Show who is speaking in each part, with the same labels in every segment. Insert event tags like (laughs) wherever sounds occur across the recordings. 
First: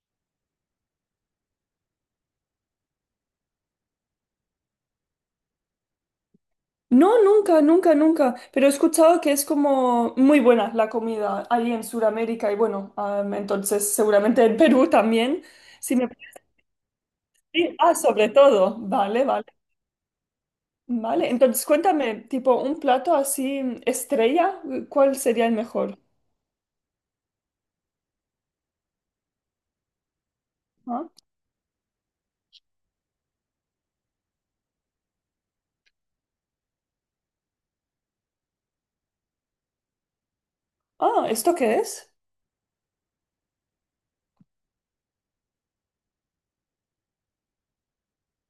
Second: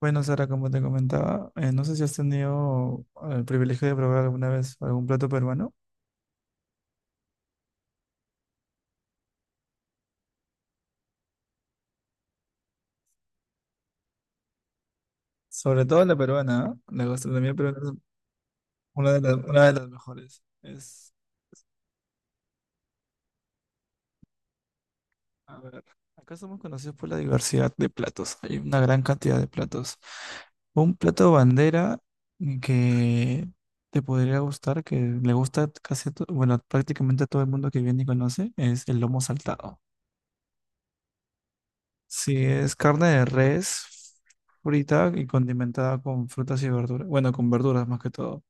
Speaker 1: Bueno, Sara, como te comentaba, no sé si has tenido el privilegio de probar alguna vez algún plato peruano,
Speaker 2: No, nunca, nunca, nunca. Pero he escuchado que es como muy buena la comida ahí en Sudamérica y bueno, entonces seguramente en Perú también.
Speaker 1: sobre
Speaker 2: Si
Speaker 1: todo
Speaker 2: me...
Speaker 1: la peruana, ¿ah? La gastronomía
Speaker 2: Sí,
Speaker 1: peruana es
Speaker 2: ah, sobre todo. Vale, vale,
Speaker 1: una de las mejores. Es,
Speaker 2: vale. Entonces cuéntame, tipo un plato así estrella, ¿cuál sería el
Speaker 1: a ver,
Speaker 2: mejor?
Speaker 1: acá somos conocidos por la diversidad de platos, hay una gran cantidad de platos. Un
Speaker 2: Ah,
Speaker 1: plato bandera que te podría gustar, que le gusta casi, bueno, prácticamente a todo el mundo que viene y conoce, es el lomo saltado.
Speaker 2: ah, ¿esto qué es?
Speaker 1: Sí, es carne de res frita y condimentada con frutas y verduras. Bueno, con verduras más que todo.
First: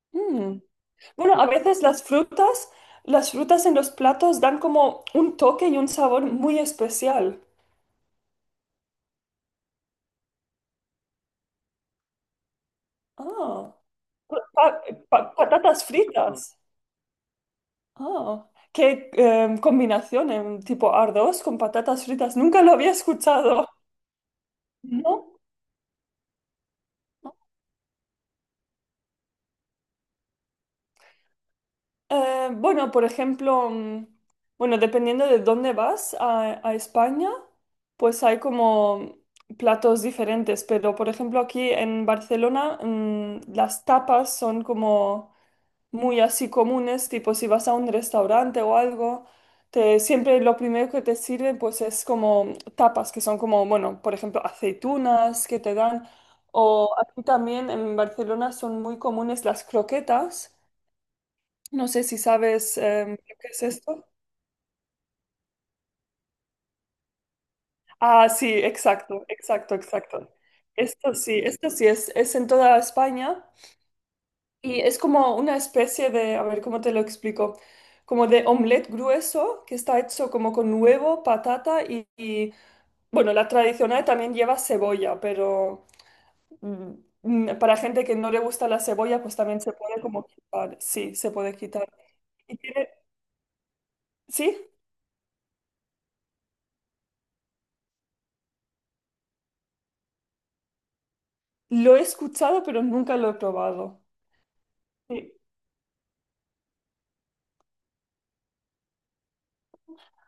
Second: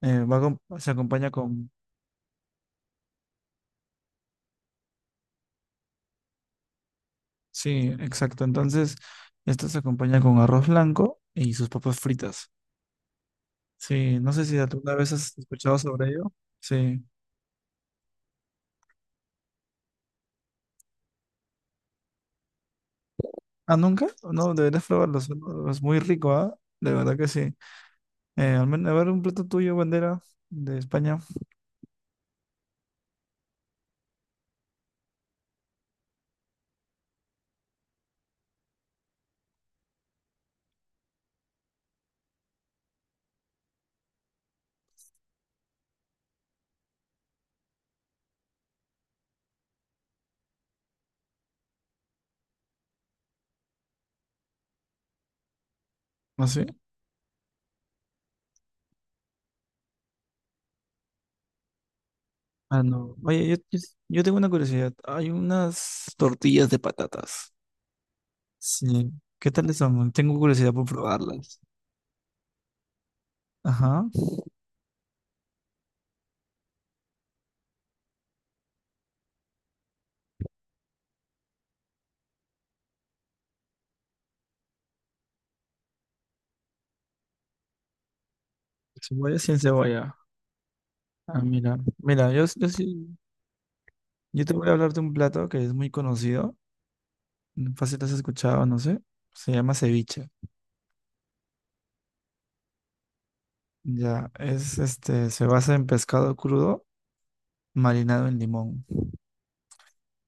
Speaker 2: Mm.
Speaker 1: Se acompaña
Speaker 2: Bueno, a
Speaker 1: con...
Speaker 2: veces las frutas en los platos dan como un toque y un sabor muy especial.
Speaker 1: Sí, exacto. Entonces, esto se acompaña con arroz blanco y sus papas fritas.
Speaker 2: Ah,
Speaker 1: Sí, no sé si
Speaker 2: pa-
Speaker 1: alguna vez has escuchado
Speaker 2: patatas
Speaker 1: sobre ello.
Speaker 2: fritas.
Speaker 1: Sí.
Speaker 2: Ah, qué combinación tipo arroz con patatas fritas. Nunca lo había escuchado.
Speaker 1: ¿Ah, nunca? No, deberías probarlo.
Speaker 2: ¿No?
Speaker 1: Es muy rico, ¿ah? De verdad que sí. Al menos, a ver, un plato tuyo, bandera de España.
Speaker 2: Bueno, por ejemplo, bueno, dependiendo de dónde vas a España, pues hay como platos diferentes. Pero, por ejemplo, aquí en Barcelona, las tapas son como muy así comunes, tipo si vas a un restaurante o algo, siempre lo primero que te sirven pues es como tapas, que son como, bueno, por ejemplo, aceitunas que te dan,
Speaker 1: ¿Ah, sí?
Speaker 2: o aquí también en Barcelona son muy comunes las croquetas, no sé si sabes
Speaker 1: Ah, no.
Speaker 2: lo
Speaker 1: Oye,
Speaker 2: que
Speaker 1: yo,
Speaker 2: es
Speaker 1: yo
Speaker 2: esto.
Speaker 1: yo tengo una curiosidad. Hay unas tortillas de patatas.
Speaker 2: Ah, sí,
Speaker 1: Sí.
Speaker 2: exacto,
Speaker 1: ¿Qué tal
Speaker 2: exacto,
Speaker 1: están?
Speaker 2: exacto.
Speaker 1: Tengo curiosidad por probarlas.
Speaker 2: Esto sí es en toda España.
Speaker 1: Ajá.
Speaker 2: Y es como una especie de, a ver, ¿cómo te lo explico? Como de omelette grueso que está hecho como con huevo, patata y, bueno, la tradicional también lleva cebolla, pero mm, para gente que no le gusta la cebolla, pues
Speaker 1: Cebolla sin
Speaker 2: también se puede
Speaker 1: cebolla.
Speaker 2: como quitar. Sí, se
Speaker 1: Ah,
Speaker 2: puede
Speaker 1: mira.
Speaker 2: quitar.
Speaker 1: Mira, yo,
Speaker 2: Y
Speaker 1: yo
Speaker 2: tiene,
Speaker 1: sí. Yo te
Speaker 2: sí,
Speaker 1: voy a hablar de un plato que es muy conocido. Fácil has escuchado, no sé. Se llama ceviche.
Speaker 2: lo he escuchado, pero nunca lo he probado.
Speaker 1: Ya, es este,
Speaker 2: Sí.
Speaker 1: se basa en pescado crudo marinado en limón.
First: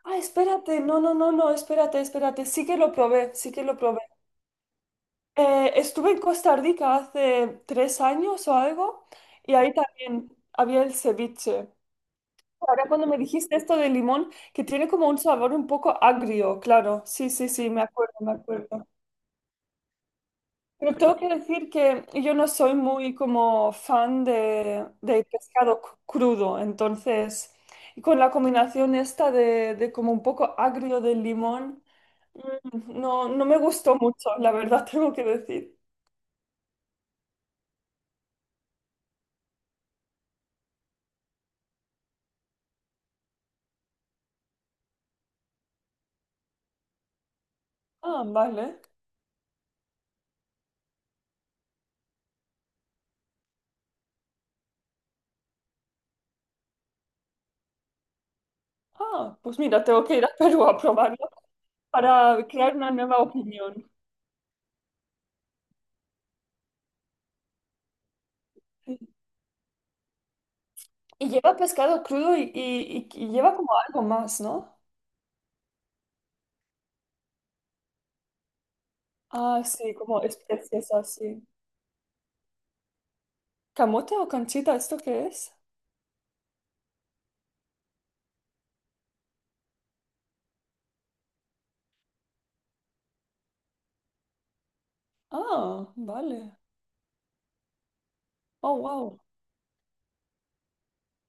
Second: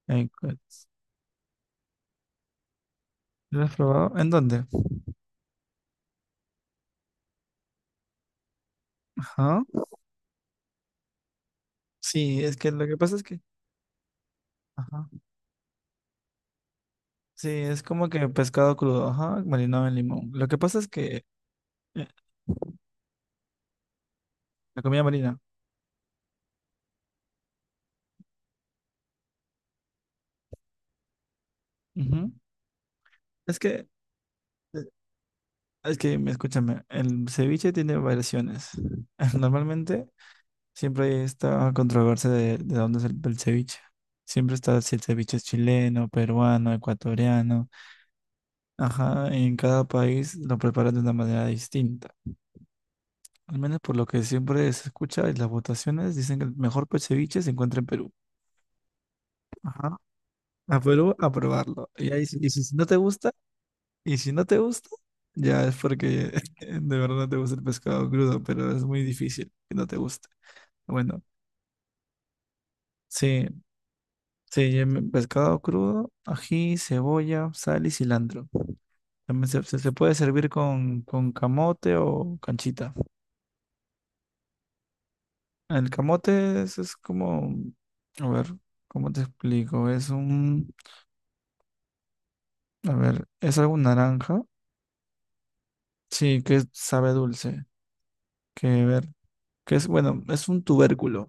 Speaker 2: Ah,
Speaker 1: Eh,
Speaker 2: espérate,
Speaker 1: pues,
Speaker 2: no, no, no, no, espérate, espérate. Sí que lo probé, sí
Speaker 1: ¿Lo
Speaker 2: que
Speaker 1: has
Speaker 2: lo probé.
Speaker 1: probado? ¿En dónde?
Speaker 2: Estuve en Costa Rica hace 3 años o algo y
Speaker 1: Ajá.
Speaker 2: ahí también había el ceviche.
Speaker 1: Sí, es que
Speaker 2: Ahora
Speaker 1: lo que
Speaker 2: cuando
Speaker 1: pasa
Speaker 2: me
Speaker 1: es que.
Speaker 2: dijiste esto de limón, que tiene
Speaker 1: Ajá.
Speaker 2: como un sabor un poco agrio, claro. Sí, sí,
Speaker 1: Sí,
Speaker 2: sí,
Speaker 1: es
Speaker 2: me
Speaker 1: como
Speaker 2: acuerdo,
Speaker 1: que
Speaker 2: me
Speaker 1: pescado
Speaker 2: acuerdo.
Speaker 1: crudo, ajá, marinado en limón. Lo que pasa es
Speaker 2: Pero tengo
Speaker 1: que
Speaker 2: que decir que
Speaker 1: eh,
Speaker 2: yo no soy muy como fan
Speaker 1: la
Speaker 2: de,
Speaker 1: comida
Speaker 2: de
Speaker 1: marina.
Speaker 2: pescado crudo, entonces, y con la combinación esta de como un poco agrio del limón,
Speaker 1: Ujú.
Speaker 2: no, no me
Speaker 1: Es que
Speaker 2: gustó mucho, la verdad (laughs) tengo que decir.
Speaker 1: Es que, escúchame, el ceviche tiene variaciones. (laughs) Normalmente siempre hay esta controversia de dónde es el ceviche. Siempre está si el ceviche es chileno, peruano, ecuatoriano.
Speaker 2: Ah, vale.
Speaker 1: Ajá, en cada país lo preparan de una manera distinta. Al menos por lo que siempre se escucha en las votaciones, dicen que el mejor ceviche se encuentra en Perú.
Speaker 2: Ah, pues mira,
Speaker 1: Ajá.
Speaker 2: tengo que ir a Perú a
Speaker 1: A Perú
Speaker 2: probarlo
Speaker 1: a probarlo. Y ahí,
Speaker 2: para
Speaker 1: y si
Speaker 2: crear
Speaker 1: si no
Speaker 2: una
Speaker 1: te
Speaker 2: nueva
Speaker 1: gusta,
Speaker 2: opinión.
Speaker 1: y si no te gusta, ya es porque (laughs) de verdad no te gusta el pescado crudo, pero es muy difícil que no te guste. Bueno,
Speaker 2: Y lleva pescado crudo y
Speaker 1: sí,
Speaker 2: lleva como algo más,
Speaker 1: sí,
Speaker 2: ¿no?
Speaker 1: pescado crudo, ají, cebolla, sal y cilantro. También
Speaker 2: Ah,
Speaker 1: se
Speaker 2: sí,
Speaker 1: puede
Speaker 2: como
Speaker 1: servir
Speaker 2: especies
Speaker 1: con
Speaker 2: así.
Speaker 1: camote o canchita.
Speaker 2: ¿Camote o canchita? ¿Esto qué es?
Speaker 1: El camote es como, a ver, ¿cómo te explico? Es un, a ver, es algo naranja,
Speaker 2: Ah,
Speaker 1: sí,
Speaker 2: vale.
Speaker 1: que sabe a dulce,
Speaker 2: Oh,
Speaker 1: que
Speaker 2: wow.
Speaker 1: que es, bueno, es un tubérculo.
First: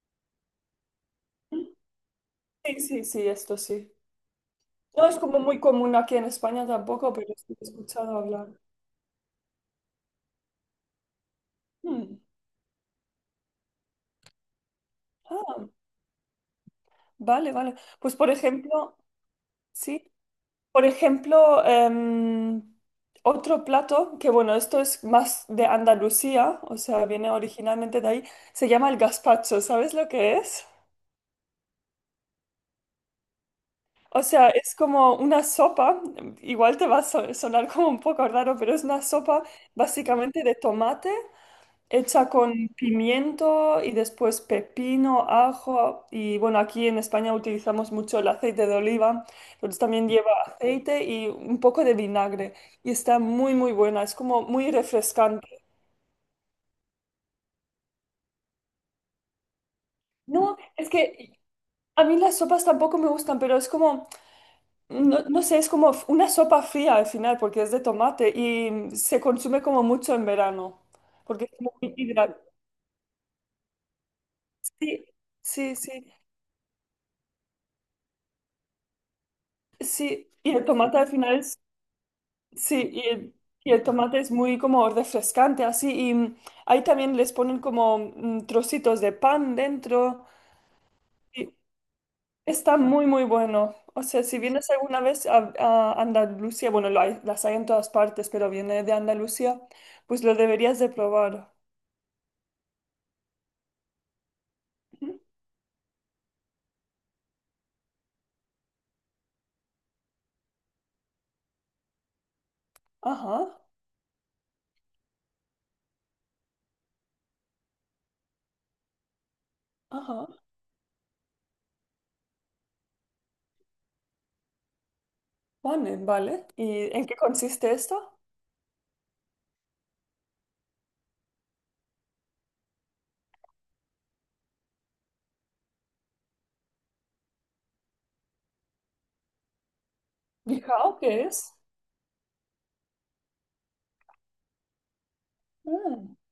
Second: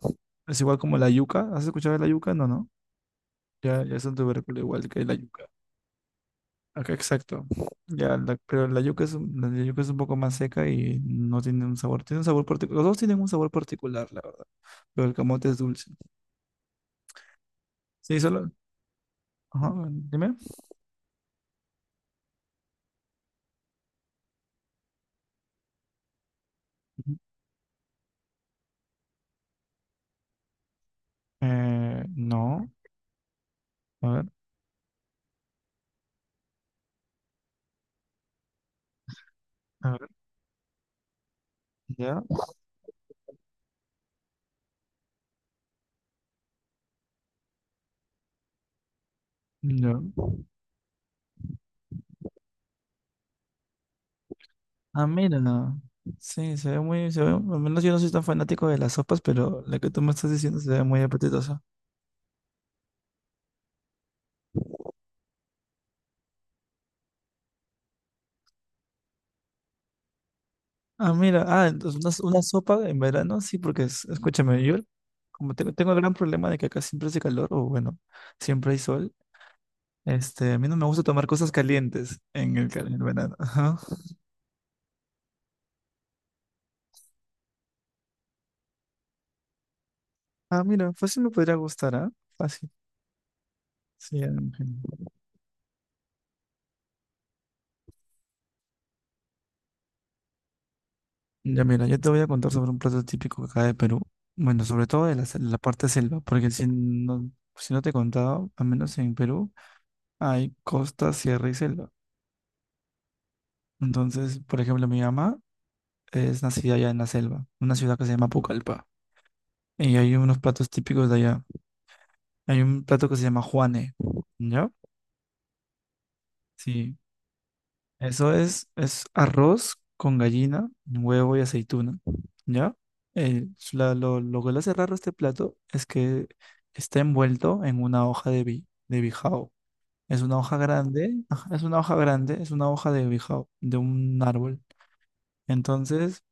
Speaker 1: Es igual como la yuca. ¿Has escuchado de la yuca? No, no.
Speaker 2: Sí, sí, sí, esto
Speaker 1: Ya,
Speaker 2: sí.
Speaker 1: ya es un tubérculo igual que
Speaker 2: No
Speaker 1: la
Speaker 2: es como
Speaker 1: yuca.
Speaker 2: muy común aquí en España
Speaker 1: Acá
Speaker 2: tampoco, pero
Speaker 1: exacto.
Speaker 2: sí he
Speaker 1: Ya,
Speaker 2: escuchado hablar.
Speaker 1: pero la yuca es, la yuca es un poco más seca y no tiene un sabor.
Speaker 2: Hmm.
Speaker 1: Tiene un sabor particular. Los dos tienen un sabor particular, la verdad. Pero el camote es
Speaker 2: Ah,
Speaker 1: dulce.
Speaker 2: vale, vale. Pues
Speaker 1: Sí,
Speaker 2: por
Speaker 1: solo.
Speaker 2: ejemplo,
Speaker 1: Ajá,
Speaker 2: sí.
Speaker 1: dime.
Speaker 2: Por ejemplo, otro plato, que bueno, esto es más de Andalucía, o sea,
Speaker 1: Ujú.
Speaker 2: viene originalmente de ahí, se llama el gazpacho, ¿sabes lo que es?
Speaker 1: No. A
Speaker 2: O
Speaker 1: ver,
Speaker 2: sea, es como una sopa, igual te va a sonar como un poco raro, pero es una sopa
Speaker 1: a ver.
Speaker 2: básicamente de tomate,
Speaker 1: Ya.
Speaker 2: hecha con pimiento y después pepino, ajo y bueno, aquí en España utilizamos mucho el aceite de oliva, entonces
Speaker 1: Ya.
Speaker 2: también lleva aceite y un poco de vinagre y está muy muy buena, es como muy
Speaker 1: Ah, mira.
Speaker 2: refrescante.
Speaker 1: No. Sí, se ve muy, se ve, al menos yo no soy tan fanático de las sopas, pero la que tú me estás
Speaker 2: No,
Speaker 1: diciendo se ve
Speaker 2: es
Speaker 1: muy
Speaker 2: que
Speaker 1: apetitosa.
Speaker 2: a mí las sopas tampoco me gustan, pero es como, no, no sé, es como una sopa fría al final porque es de tomate y se consume como mucho en verano
Speaker 1: Ah, mira,
Speaker 2: porque es
Speaker 1: ah,
Speaker 2: muy
Speaker 1: entonces
Speaker 2: hidratante.
Speaker 1: una sopa en verano, sí, porque escúchame, yo
Speaker 2: Sí,
Speaker 1: como
Speaker 2: sí,
Speaker 1: tengo el
Speaker 2: sí.
Speaker 1: gran problema de que acá siempre hace calor, o bueno, siempre hay sol,
Speaker 2: Sí, y
Speaker 1: este, a
Speaker 2: el
Speaker 1: mí no me
Speaker 2: tomate
Speaker 1: gusta
Speaker 2: al
Speaker 1: tomar
Speaker 2: final
Speaker 1: cosas
Speaker 2: es
Speaker 1: calientes en
Speaker 2: sí,
Speaker 1: en
Speaker 2: y
Speaker 1: el
Speaker 2: el,
Speaker 1: verano.
Speaker 2: y
Speaker 1: Ajá.
Speaker 2: el tomate es muy como refrescante, así. Y ahí también les ponen como trocitos de pan dentro.
Speaker 1: Ah, mira, fácil me podría
Speaker 2: Y
Speaker 1: gustar, ¿ah? Fácil.
Speaker 2: está muy, muy bueno. O
Speaker 1: Sí,
Speaker 2: sea, si
Speaker 1: Ángel.
Speaker 2: vienes alguna vez a Andalucía, bueno, las hay en todas partes, pero viene de Andalucía, pues lo deberías de probar.
Speaker 1: Ya mira, yo te voy a contar sobre un plato típico acá de Perú, bueno, sobre todo de
Speaker 2: Ujú.
Speaker 1: la parte selva, porque si no, si no te he contado, al menos en Perú, hay costa, sierra y selva.
Speaker 2: Ajá,
Speaker 1: Entonces, por ejemplo, mi mamá es nacida allá en la selva, una ciudad que se llama Pucallpa. Y hay
Speaker 2: ajá.
Speaker 1: unos platos típicos de allá. Hay un plato que se llama Juane, ¿ya?
Speaker 2: Vale, vale. ¿Y
Speaker 1: Sí,
Speaker 2: en qué consiste esto?
Speaker 1: es arroz con gallina, huevo y aceituna, ¿ya? Lo que lo hace raro este plato es que está envuelto en una hoja de bijao. Es una hoja
Speaker 2: ¿Bijao qué
Speaker 1: grande,
Speaker 2: es?
Speaker 1: ajá, es una hoja grande, es una hoja de bijao, de un árbol.
Speaker 2: Mm.
Speaker 1: Entonces,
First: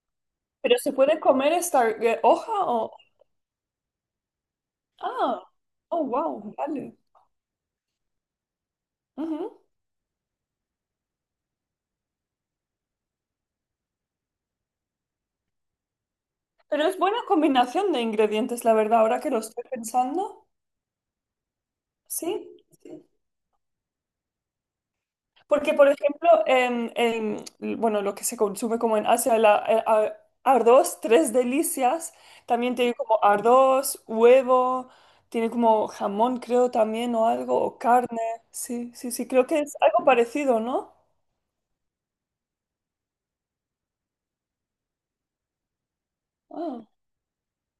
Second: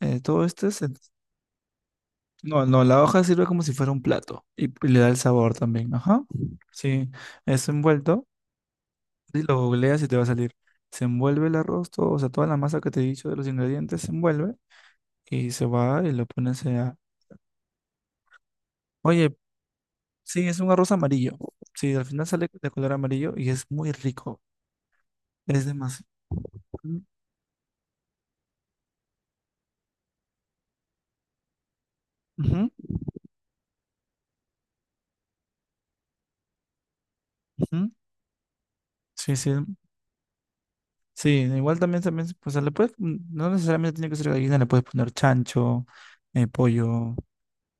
Speaker 1: todo esto
Speaker 2: ¿Pero
Speaker 1: es
Speaker 2: se puede comer esta hoja
Speaker 1: no, no,
Speaker 2: o...?
Speaker 1: la hoja sirve como si fuera un plato y le da el
Speaker 2: Ah,
Speaker 1: sabor también.
Speaker 2: oh,
Speaker 1: Ajá.
Speaker 2: wow, vale.
Speaker 1: Sí, es envuelto. Y
Speaker 2: Ujú.
Speaker 1: lo googleas y te va a salir. Se envuelve el arroz, todo, o sea, toda la masa que te he dicho de los ingredientes se envuelve y se va y lo pones
Speaker 2: Pero
Speaker 1: a...
Speaker 2: es buena combinación de ingredientes, la verdad, ahora que
Speaker 1: Oye,
Speaker 2: lo estoy pensando.
Speaker 1: sí, es un arroz amarillo. Sí, al final
Speaker 2: Sí,
Speaker 1: sale de color
Speaker 2: sí.
Speaker 1: amarillo y es muy rico. Es
Speaker 2: Porque, por
Speaker 1: demasiado.
Speaker 2: ejemplo,
Speaker 1: Ujú,
Speaker 2: bueno, lo que se consume como en Asia, arroz, tres delicias, también tiene como arroz, huevo, tiene como jamón, creo también, o algo, o
Speaker 1: ujú.
Speaker 2: carne. Sí, sí, sí,
Speaker 1: Sí,
Speaker 2: creo
Speaker 1: sí.
Speaker 2: que es algo parecido, ¿no?
Speaker 1: Sí, igual también, también, pues le puedes, no necesariamente tiene que ser gallina, le puedes poner chancho,
Speaker 2: Ah,
Speaker 1: pollo,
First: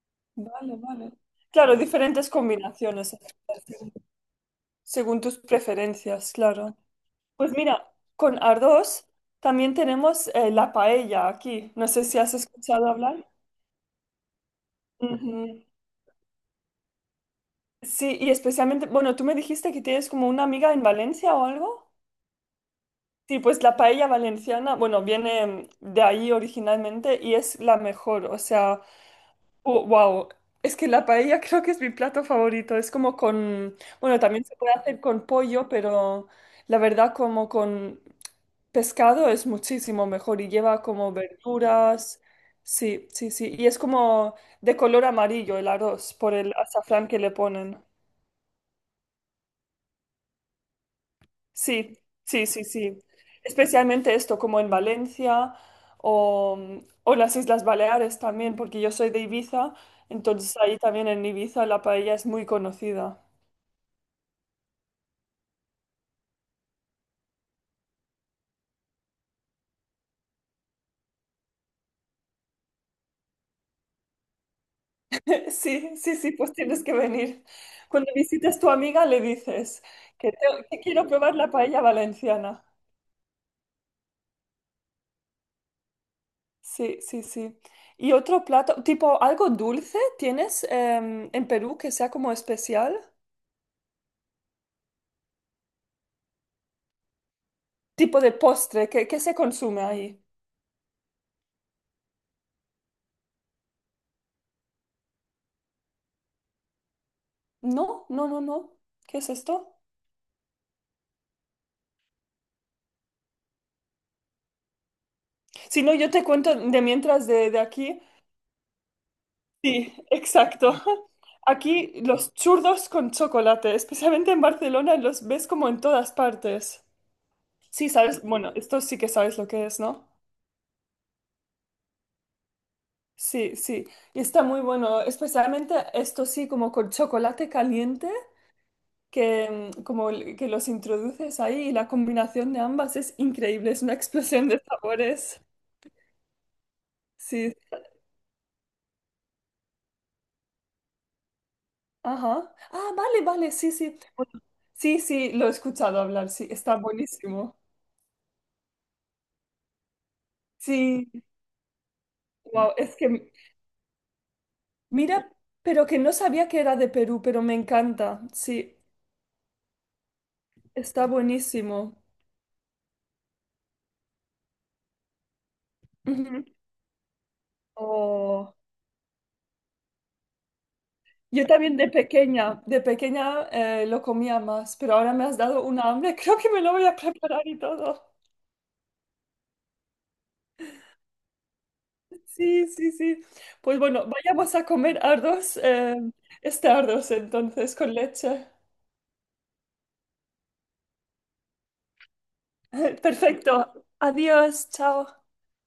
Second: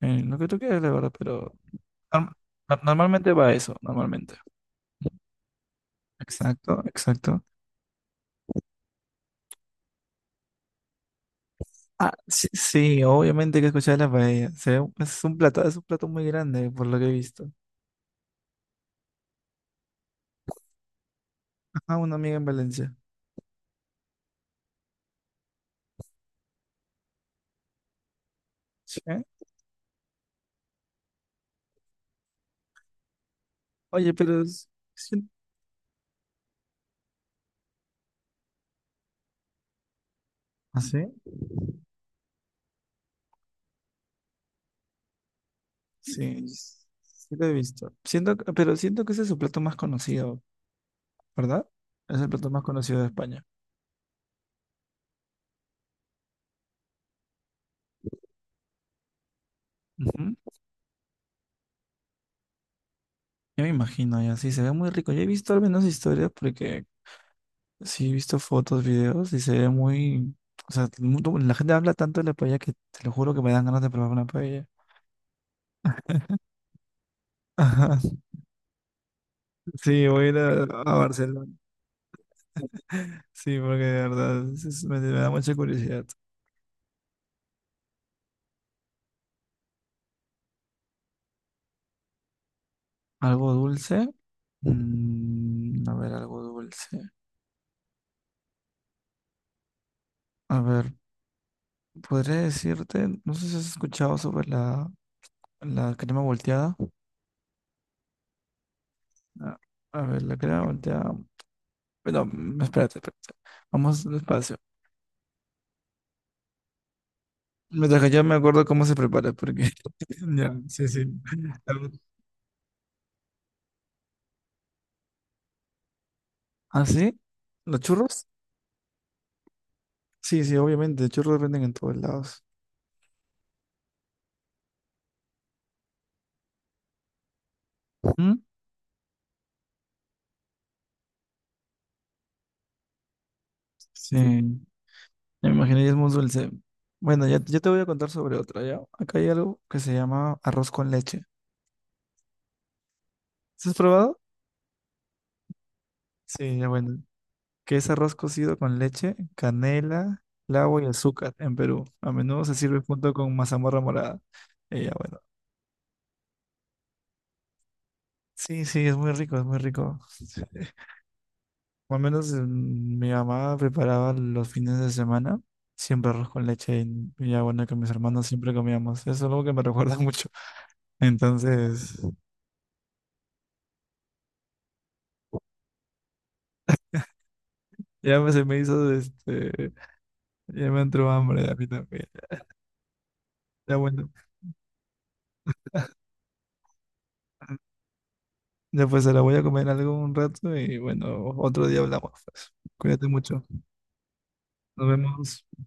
Speaker 1: lo que tú
Speaker 2: vale,
Speaker 1: quieras, la verdad,
Speaker 2: vale.
Speaker 1: pero
Speaker 2: Claro, diferentes
Speaker 1: Norm-
Speaker 2: combinaciones,
Speaker 1: Normalmente va eso, normalmente.
Speaker 2: según tus preferencias, claro.
Speaker 1: Exacto, exacto.
Speaker 2: Pues mira, con arroz también tenemos la paella aquí. No sé
Speaker 1: Ah,
Speaker 2: si has
Speaker 1: sí,
Speaker 2: escuchado
Speaker 1: sí,
Speaker 2: hablar.
Speaker 1: obviamente hay que escuchar la paella. Es un plato,
Speaker 2: Ujú.
Speaker 1: es un plato muy grande, por lo que he visto.
Speaker 2: Sí, y especialmente, bueno, tú me dijiste que tienes como una amiga en Valencia o algo.
Speaker 1: Ajá, una amiga en Valencia.
Speaker 2: Sí, pues la paella valenciana, bueno, viene de ahí originalmente y es la mejor. O sea,
Speaker 1: Sí.
Speaker 2: wow. Es que la paella creo que es mi plato favorito. Es como con,
Speaker 1: Oye,
Speaker 2: bueno, también se puede hacer con
Speaker 1: sí-
Speaker 2: pollo, pero la verdad como con pescado es muchísimo mejor y
Speaker 1: ¿ah,
Speaker 2: lleva
Speaker 1: sí?
Speaker 2: como verduras. Sí, sí, sí. Y es como de color amarillo el arroz por
Speaker 1: Sí,
Speaker 2: el azafrán que le
Speaker 1: sí lo he
Speaker 2: ponen.
Speaker 1: visto. Siento, pero siento que ese es su plato más conocido, ¿verdad?
Speaker 2: Sí,
Speaker 1: Es el
Speaker 2: sí,
Speaker 1: plato más
Speaker 2: sí, sí.
Speaker 1: conocido de España.
Speaker 2: Especialmente esto, como en Valencia o, o las Islas Baleares también, porque yo soy de Ibiza,
Speaker 1: Ujú.
Speaker 2: entonces ahí también en Ibiza la paella es muy conocida.
Speaker 1: Yo me imagino, ya sí, se ve muy rico. Yo he visto al menos historias porque sí, he visto fotos, videos y se ve muy... O sea, la gente habla tanto de la paella que te lo juro que me dan ganas de probar una paella.
Speaker 2: (laughs) Sí, sí, sí, pues tienes que venir.
Speaker 1: (laughs) Ajá.
Speaker 2: Cuando visites tu amiga le dices
Speaker 1: Sí, voy a
Speaker 2: que,
Speaker 1: ir
Speaker 2: te- que
Speaker 1: a
Speaker 2: quiero probar
Speaker 1: Barcelona.
Speaker 2: la paella valenciana.
Speaker 1: Sí, porque de verdad me da mucha curiosidad.
Speaker 2: Sí, sí, sí. ¿Y otro plato, tipo algo dulce tienes en Perú que sea como especial?
Speaker 1: ¿Algo dulce? Mm, a ver, algo dulce.
Speaker 2: Tipo de postre, ¿qué se consume ahí?
Speaker 1: A ver, podría decirte, no sé si has escuchado sobre la crema volteada.
Speaker 2: No, no, no, no. ¿Qué es
Speaker 1: Ah,
Speaker 2: esto?
Speaker 1: a ver, la crema volteada. Pero, espérate. Vamos despacio.
Speaker 2: Si no, yo te cuento de mientras de aquí.
Speaker 1: Mientras que yo me acuerdo cómo se prepara, porque...
Speaker 2: Sí,
Speaker 1: (laughs) Ya,
Speaker 2: exacto.
Speaker 1: sí, sí.
Speaker 2: (laughs) Aquí los churros con chocolate, especialmente en Barcelona, los ves como en todas
Speaker 1: ¿Ah,
Speaker 2: partes.
Speaker 1: sí? ¿Los
Speaker 2: Sí, sabes,
Speaker 1: churros?
Speaker 2: bueno, esto sí que sabes lo que es, ¿no?
Speaker 1: Sí, sí, obviamente. Churros venden en todos lados.
Speaker 2: Sí, sí. Y está muy bueno, especialmente esto sí, como con chocolate caliente,
Speaker 1: ¿Mm?
Speaker 2: que como que los introduces ahí y la combinación de ambas es increíble, es una (laughs) explosión
Speaker 1: Sí,
Speaker 2: de sabores.
Speaker 1: me imaginé, y es muy dulce. Bueno, ya,
Speaker 2: Sí,
Speaker 1: yo te voy a contar sobre otra, ¿ya? Acá hay algo que se llama arroz con leche.
Speaker 2: ajá. Ah, vale, vale,
Speaker 1: ¿Sí?
Speaker 2: sí,
Speaker 1: ¿Has
Speaker 2: sí.
Speaker 1: probado?
Speaker 2: Bueno, sí, sí, lo he escuchado hablar, sí,
Speaker 1: Sí, ya
Speaker 2: está
Speaker 1: bueno.
Speaker 2: buenísimo.
Speaker 1: Que es arroz cocido con leche, canela, clavo y
Speaker 2: Sí,
Speaker 1: azúcar en Perú. A menudo se
Speaker 2: wow,
Speaker 1: sirve
Speaker 2: es
Speaker 1: junto
Speaker 2: que
Speaker 1: con mazamorra morada. Y ya bueno.
Speaker 2: mira, pero que no sabía que era de Perú, pero me encanta,
Speaker 1: Sí,
Speaker 2: sí,
Speaker 1: sí, es muy rico, es muy rico.
Speaker 2: está buenísimo.
Speaker 1: Al menos mi mamá preparaba los fines de semana siempre arroz
Speaker 2: Ujú.
Speaker 1: con leche y ya bueno, que mis hermanos siempre
Speaker 2: Oh.
Speaker 1: comíamos. Eso es algo que me (laughs) recuerda mucho.
Speaker 2: Yo también de
Speaker 1: Entonces,
Speaker 2: pequeña, de pequeña lo comía más, pero ahora me has dado una hambre, (laughs) creo que me lo voy a preparar y todo.
Speaker 1: se me hizo, este, ya me entró hambre a mí también.
Speaker 2: Sí, sí, sí.
Speaker 1: Ya
Speaker 2: Pues bueno,
Speaker 1: bueno,
Speaker 2: vayamos a comer arroz, este arroz entonces con leche.
Speaker 1: ya pues se la voy a comer algo un rato y bueno, otro día hablamos, pues.
Speaker 2: (laughs)
Speaker 1: Cuídate mucho.
Speaker 2: Perfecto. Adiós,
Speaker 1: Nos
Speaker 2: chao.
Speaker 1: vemos.